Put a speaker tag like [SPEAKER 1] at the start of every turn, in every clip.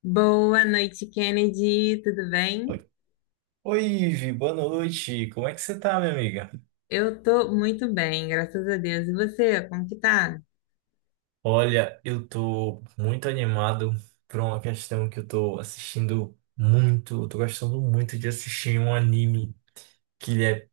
[SPEAKER 1] Boa noite, Kennedy. Tudo bem?
[SPEAKER 2] Oi, Oi, Ivi, boa noite. Como é que você tá, minha amiga?
[SPEAKER 1] Eu tô muito bem, graças a Deus. E você, como que tá?
[SPEAKER 2] Olha, eu tô muito animado por uma questão que eu tô assistindo muito, eu tô gostando muito de assistir um anime que ele é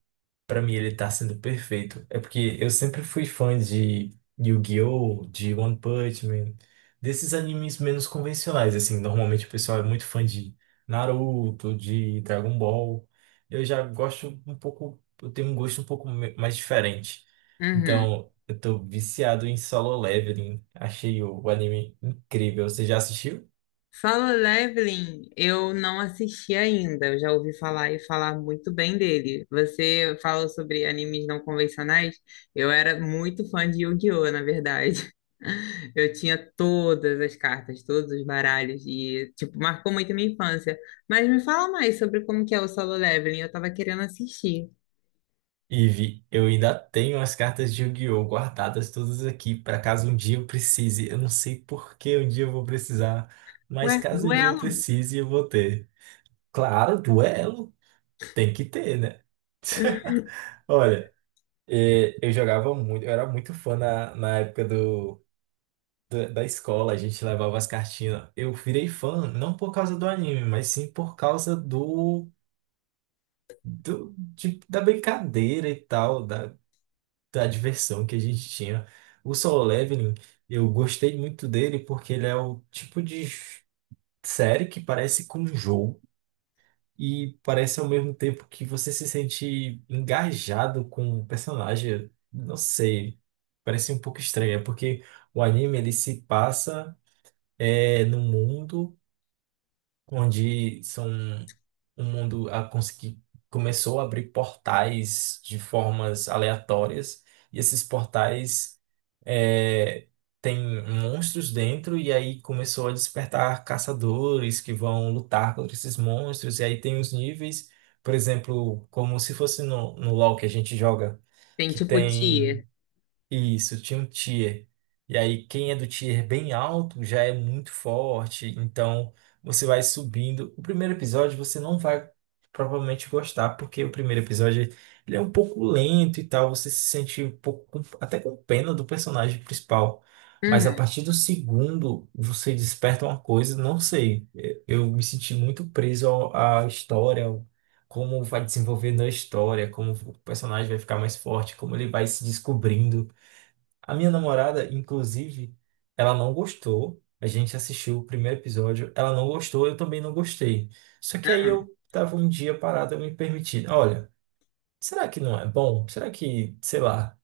[SPEAKER 2] Pra mim ele tá sendo perfeito. É porque eu sempre fui fã de Yu-Gi-Oh!, de One Punch Man, desses animes menos convencionais, assim, normalmente o pessoal é muito fã de Naruto, de Dragon Ball. Eu já gosto um pouco, eu tenho um gosto um pouco mais diferente.
[SPEAKER 1] Uhum.
[SPEAKER 2] Então, eu tô viciado em Solo Leveling. Achei o anime incrível. Você já assistiu?
[SPEAKER 1] Solo Leveling, eu não assisti ainda. Eu já ouvi falar e falar muito bem dele. Você falou sobre animes não convencionais. Eu era muito fã de Yu-Gi-Oh, na verdade. Eu tinha todas as cartas, todos os baralhos e, tipo, marcou muito a minha infância. Mas me fala mais sobre como que é o Solo Leveling. Eu tava querendo assistir.
[SPEAKER 2] Ive, eu ainda tenho as cartas de Yu-Gi-Oh! Guardadas todas aqui, para caso um dia eu precise. Eu não sei por que um dia eu vou precisar, mas
[SPEAKER 1] Ué,
[SPEAKER 2] caso um dia eu
[SPEAKER 1] duelo?
[SPEAKER 2] precise, eu vou ter. Claro, duelo, tem que ter, né? Olha, eu jogava muito, eu era muito fã na época da escola, a gente levava as cartinhas. Eu virei fã, não por causa do anime, mas sim por causa da brincadeira e tal, da, da diversão que a gente tinha. O Solo Leveling, eu gostei muito dele porque ele é o tipo de série que parece com um jogo e parece ao mesmo tempo que você se sente engajado com o personagem. Não sei, parece um pouco estranho, é porque o anime ele se passa no mundo onde são um mundo a conseguir começou a abrir portais de formas aleatórias e esses portais é, têm monstros dentro e aí começou a despertar caçadores que vão lutar contra esses monstros e aí tem os níveis, por exemplo, como se fosse no LoL que a gente joga,
[SPEAKER 1] Tem
[SPEAKER 2] que
[SPEAKER 1] tipo
[SPEAKER 2] tem
[SPEAKER 1] tia.
[SPEAKER 2] isso, tinha um tier. E aí, quem é do tier bem alto já é muito forte, então você vai subindo. O primeiro episódio você não vai provavelmente gostar, porque o primeiro episódio ele é um pouco lento e tal, você se sente um pouco até com pena do personagem principal. Mas a
[SPEAKER 1] Uhum.
[SPEAKER 2] partir do segundo, você desperta uma coisa, não sei. Eu me senti muito preso à história, como vai desenvolvendo a história, como o personagem vai ficar mais forte, como ele vai se descobrindo. A minha namorada, inclusive, ela não gostou. A gente assistiu o primeiro episódio, ela não gostou, eu também não gostei. Só que aí eu tava um dia parado, eu me permiti. Olha, será que não é bom? Será que, sei lá,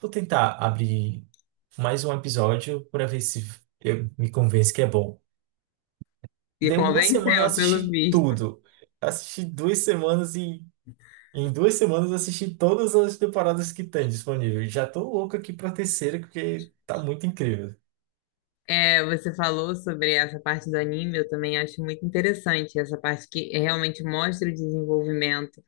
[SPEAKER 2] vou tentar abrir mais um episódio para ver se eu me convenço que é bom.
[SPEAKER 1] E
[SPEAKER 2] Deu uma semana eu
[SPEAKER 1] convenceu, pelo
[SPEAKER 2] assisti
[SPEAKER 1] visto.
[SPEAKER 2] tudo. Assisti duas semanas e em duas semanas eu assisti todas as temporadas que tem disponível. Já tô louco aqui pra terceira porque tá muito incrível.
[SPEAKER 1] É, você falou sobre essa parte do anime, eu também acho muito interessante essa parte que realmente mostra o desenvolvimento,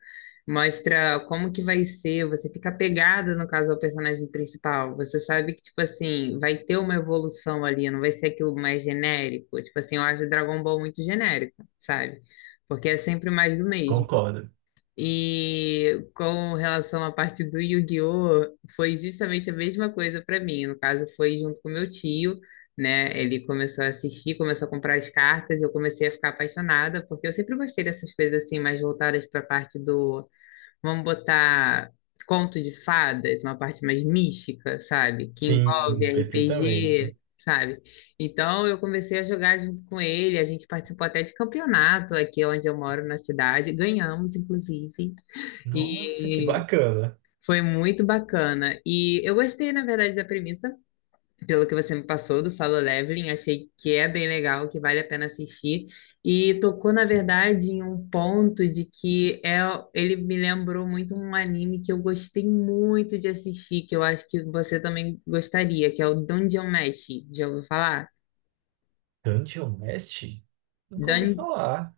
[SPEAKER 1] mostra como que vai ser, você fica apegada, no caso, ao personagem principal. Você sabe que, tipo assim, vai ter uma evolução ali, não vai ser aquilo mais genérico. Tipo assim, eu acho Dragon Ball muito genérico, sabe? Porque é sempre mais do mesmo.
[SPEAKER 2] Concordo.
[SPEAKER 1] E com relação à parte do Yu-Gi-Oh, foi justamente a mesma coisa para mim. No caso, foi junto com meu tio, né? Ele começou a assistir, começou a comprar as cartas, eu comecei a ficar apaixonada, porque eu sempre gostei dessas coisas assim mais voltadas para a parte do, vamos botar, conto de fadas, uma parte mais mística, sabe? Que envolve
[SPEAKER 2] Sim,
[SPEAKER 1] RPG,
[SPEAKER 2] perfeitamente.
[SPEAKER 1] sabe? Então eu comecei a jogar junto com ele, a gente participou até de campeonato aqui onde eu moro na cidade, ganhamos, inclusive,
[SPEAKER 2] Nossa, que
[SPEAKER 1] e
[SPEAKER 2] bacana.
[SPEAKER 1] foi muito bacana. E eu gostei, na verdade, da premissa, pelo que você me passou do Solo Leveling, achei que é bem legal, que vale a pena assistir. E tocou, na verdade, em um ponto de que ele me lembrou muito um anime que eu gostei muito de assistir, que eu acho que você também gostaria, que é o Dungeon Meshi. Já ouviu falar?
[SPEAKER 2] Dungeon mestre, nunca ouvi falar.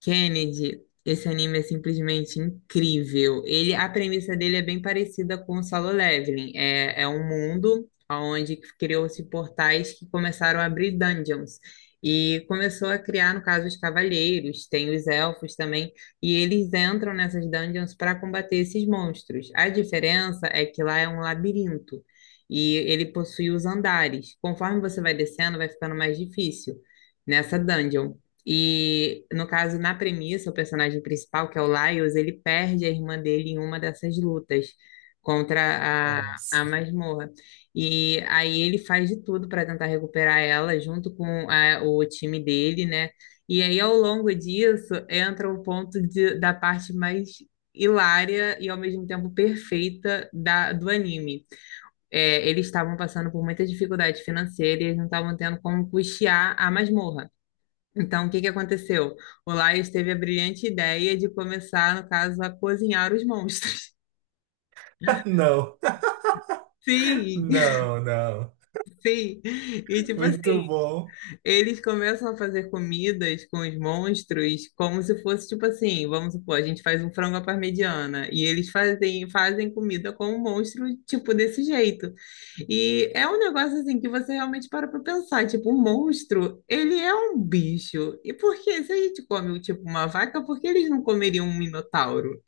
[SPEAKER 1] Kennedy, esse anime é simplesmente incrível. Ele, a premissa dele é bem parecida com o Solo Leveling. É, é um mundo onde criou-se portais que começaram a abrir dungeons. E começou a criar, no caso, os cavaleiros, tem os elfos também, e eles entram nessas dungeons para combater esses monstros. A diferença é que lá é um labirinto e ele possui os andares. Conforme você vai descendo, vai ficando mais difícil nessa dungeon. E no caso, na premissa, o personagem principal, que é o Lyles, ele perde a irmã dele em uma dessas lutas contra a
[SPEAKER 2] Nossa.
[SPEAKER 1] masmorra. E aí ele faz de tudo para tentar recuperar ela junto com o time dele, né? E aí, ao longo disso, entra o ponto da parte mais hilária e ao mesmo tempo perfeita do anime. Eles estavam passando por muita dificuldade financeira e eles não estavam tendo como custear a masmorra. Então, o que que aconteceu? O Laios teve a brilhante ideia de começar, no caso, a cozinhar os monstros.
[SPEAKER 2] Não,
[SPEAKER 1] Sim,
[SPEAKER 2] não, não.
[SPEAKER 1] sim. E tipo assim,
[SPEAKER 2] Muito bom.
[SPEAKER 1] eles começam a fazer comidas com os monstros como se fosse tipo assim, vamos supor, a gente faz um frango à parmegiana e eles fazem comida com o monstro tipo desse jeito. E é um negócio assim que você realmente para pra pensar, tipo, o monstro, ele é um bicho. E por que, se a gente come, tipo, uma vaca, por que eles não comeriam um minotauro?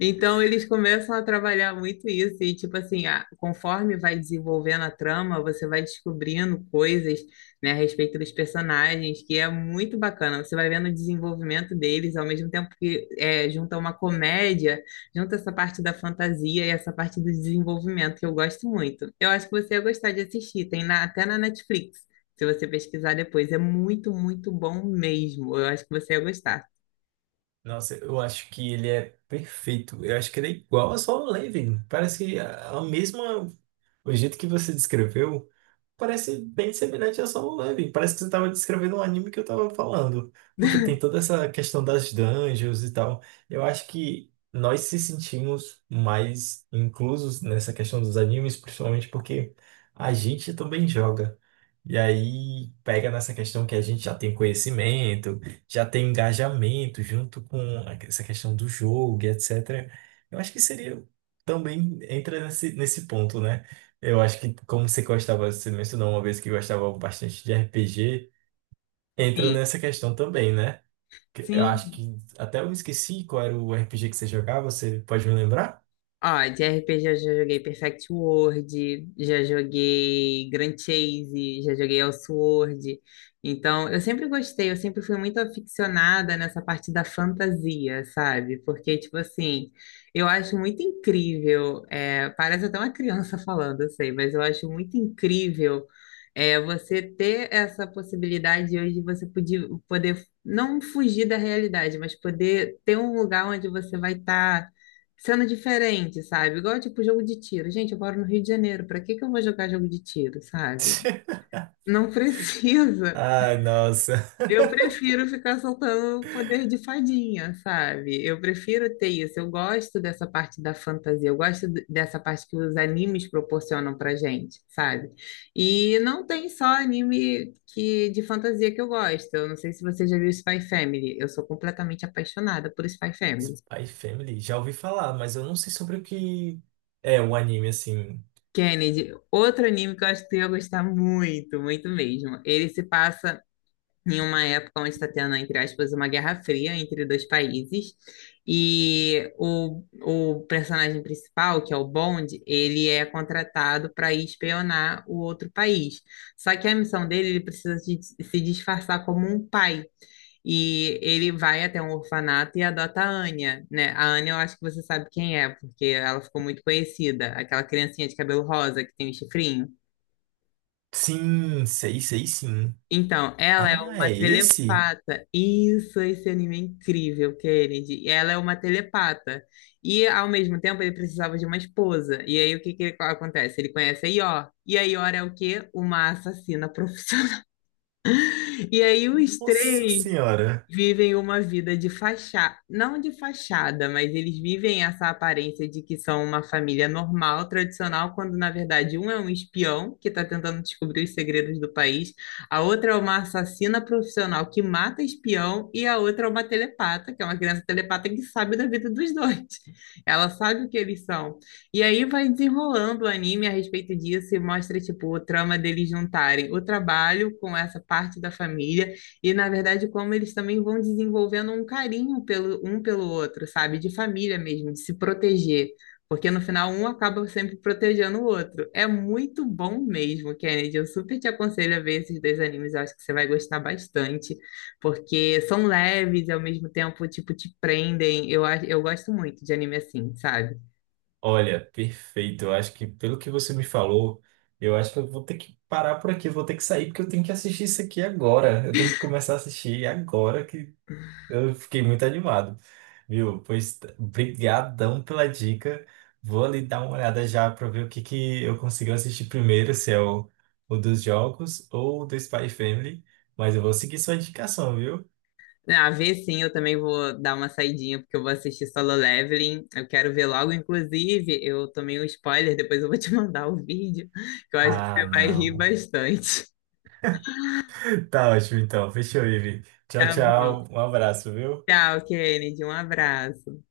[SPEAKER 1] Então eles começam a trabalhar muito isso, e tipo assim, conforme vai desenvolvendo a trama, você vai descobrindo coisas, né, a respeito dos personagens, que é muito bacana. Você vai vendo o desenvolvimento deles, ao mesmo tempo que junta uma comédia, junta essa parte da fantasia e essa parte do desenvolvimento, que eu gosto muito. Eu acho que você ia gostar de assistir, tem até na Netflix, se você pesquisar depois. É muito, muito bom mesmo. Eu acho que você ia gostar.
[SPEAKER 2] Nossa, eu acho que ele é perfeito. Eu acho que ele é igual a Solo Leveling. Parece que a mesma. O jeito que você descreveu parece bem semelhante a Solo Leveling. Parece que você estava descrevendo um anime que eu estava falando. Porque tem toda essa questão das dungeons e tal. Eu acho que nós se sentimos mais inclusos nessa questão dos animes, principalmente porque a gente também joga. E aí pega nessa questão que a gente já tem conhecimento, já tem engajamento junto com essa questão do jogo e etc. Eu acho que seria também entra nesse ponto, né? Eu acho que como você gostava, você mencionou uma vez que gostava bastante de RPG, entra
[SPEAKER 1] Sim,
[SPEAKER 2] nessa questão também, né? Que eu acho
[SPEAKER 1] sim.
[SPEAKER 2] que até eu me esqueci qual era o RPG que você jogava, você pode me lembrar?
[SPEAKER 1] Ó, de RPG eu já joguei Perfect World, já joguei Grand Chase, já joguei Elsword. Então, eu sempre gostei, eu sempre fui muito aficionada nessa parte da fantasia, sabe? Porque, tipo assim, eu acho muito incrível, parece até uma criança falando, eu sei, mas eu acho muito incrível, você ter essa possibilidade hoje de você poder, poder não fugir da realidade, mas poder ter um lugar onde você vai estar sendo diferente, sabe? Igual tipo jogo de tiro. Gente, eu moro no Rio de Janeiro, pra que que eu vou jogar jogo de tiro, sabe? Não precisa.
[SPEAKER 2] Ah, nossa.
[SPEAKER 1] Eu prefiro ficar soltando o poder de fadinha, sabe? Eu prefiro ter isso. Eu gosto dessa parte da fantasia, eu gosto dessa parte que os animes proporcionam pra gente, sabe? E não tem só anime que de fantasia que eu gosto. Eu não sei se você já viu Spy Family. Eu sou completamente apaixonada por Spy Family.
[SPEAKER 2] Spy Family, já ouvi falar, mas eu não sei sobre o que é o anime assim.
[SPEAKER 1] Kennedy, outro anime que eu acho que tu ia gostar muito, muito mesmo. Ele se passa em uma época onde está tendo, entre aspas, uma guerra fria entre dois países. E o personagem principal, que é o Bond, ele é contratado para ir espionar o outro país. Só que a missão dele, ele precisa se disfarçar como um pai. E ele vai até um orfanato e adota a Anya, né? A Anya eu acho que você sabe quem é, porque ela ficou muito conhecida, aquela criancinha de cabelo rosa que tem o chifrinho.
[SPEAKER 2] Sim, sei, sei sim.
[SPEAKER 1] Então, ela é
[SPEAKER 2] Ah,
[SPEAKER 1] uma
[SPEAKER 2] é esse?
[SPEAKER 1] telepata. Isso, esse anime é incrível, Kennedy. Ela é uma telepata. E, ao mesmo tempo, ele precisava de uma esposa. E aí, o que que acontece? Ele conhece a Ior. E a Ior é o quê? Uma assassina profissional. E aí, os
[SPEAKER 2] Nossa
[SPEAKER 1] três
[SPEAKER 2] senhora.
[SPEAKER 1] vivem uma vida de fachada, não de fachada, mas eles vivem essa aparência de que são uma família normal, tradicional, quando na verdade um é um espião que está tentando descobrir os segredos do país, a outra é uma assassina profissional que mata espião e a outra é uma telepata, que é uma criança telepata que sabe da vida dos dois. Ela sabe o que eles são. E aí vai desenrolando o anime a respeito disso e mostra tipo o trama deles juntarem o trabalho com essa parte da família e, na verdade, como eles também vão desenvolvendo um carinho pelo, um pelo outro, sabe? De família mesmo, de se proteger. Porque no final um acaba sempre protegendo o outro. É muito bom mesmo, Kennedy. Eu super te aconselho a ver esses dois animes. Eu acho que você vai gostar bastante, porque são leves e ao mesmo tempo, tipo, te prendem. Eu gosto muito de anime assim, sabe?
[SPEAKER 2] Olha, perfeito. Eu acho que pelo que você me falou, eu acho que eu vou ter que parar por aqui, eu vou ter que sair porque eu tenho que assistir isso aqui agora. Eu tenho que começar a assistir agora que eu fiquei muito animado. Viu? Pois brigadão pela dica. Vou ali dar uma olhada já para ver o que que eu consigo assistir primeiro, se é o dos jogos ou o do Spy Family, mas eu vou seguir sua indicação, viu?
[SPEAKER 1] Ah, ver sim, eu também vou dar uma saidinha, porque eu vou assistir Solo Leveling. Eu quero ver logo, inclusive, eu tomei um spoiler, depois eu vou te mandar o vídeo, que eu acho que
[SPEAKER 2] Ah,
[SPEAKER 1] você vai rir
[SPEAKER 2] não.
[SPEAKER 1] bastante.
[SPEAKER 2] Tá ótimo então. Fechou, Ivi. Tchau,
[SPEAKER 1] Tá bom.
[SPEAKER 2] tchau. Um abraço, viu?
[SPEAKER 1] Tchau, Kennedy. Um abraço.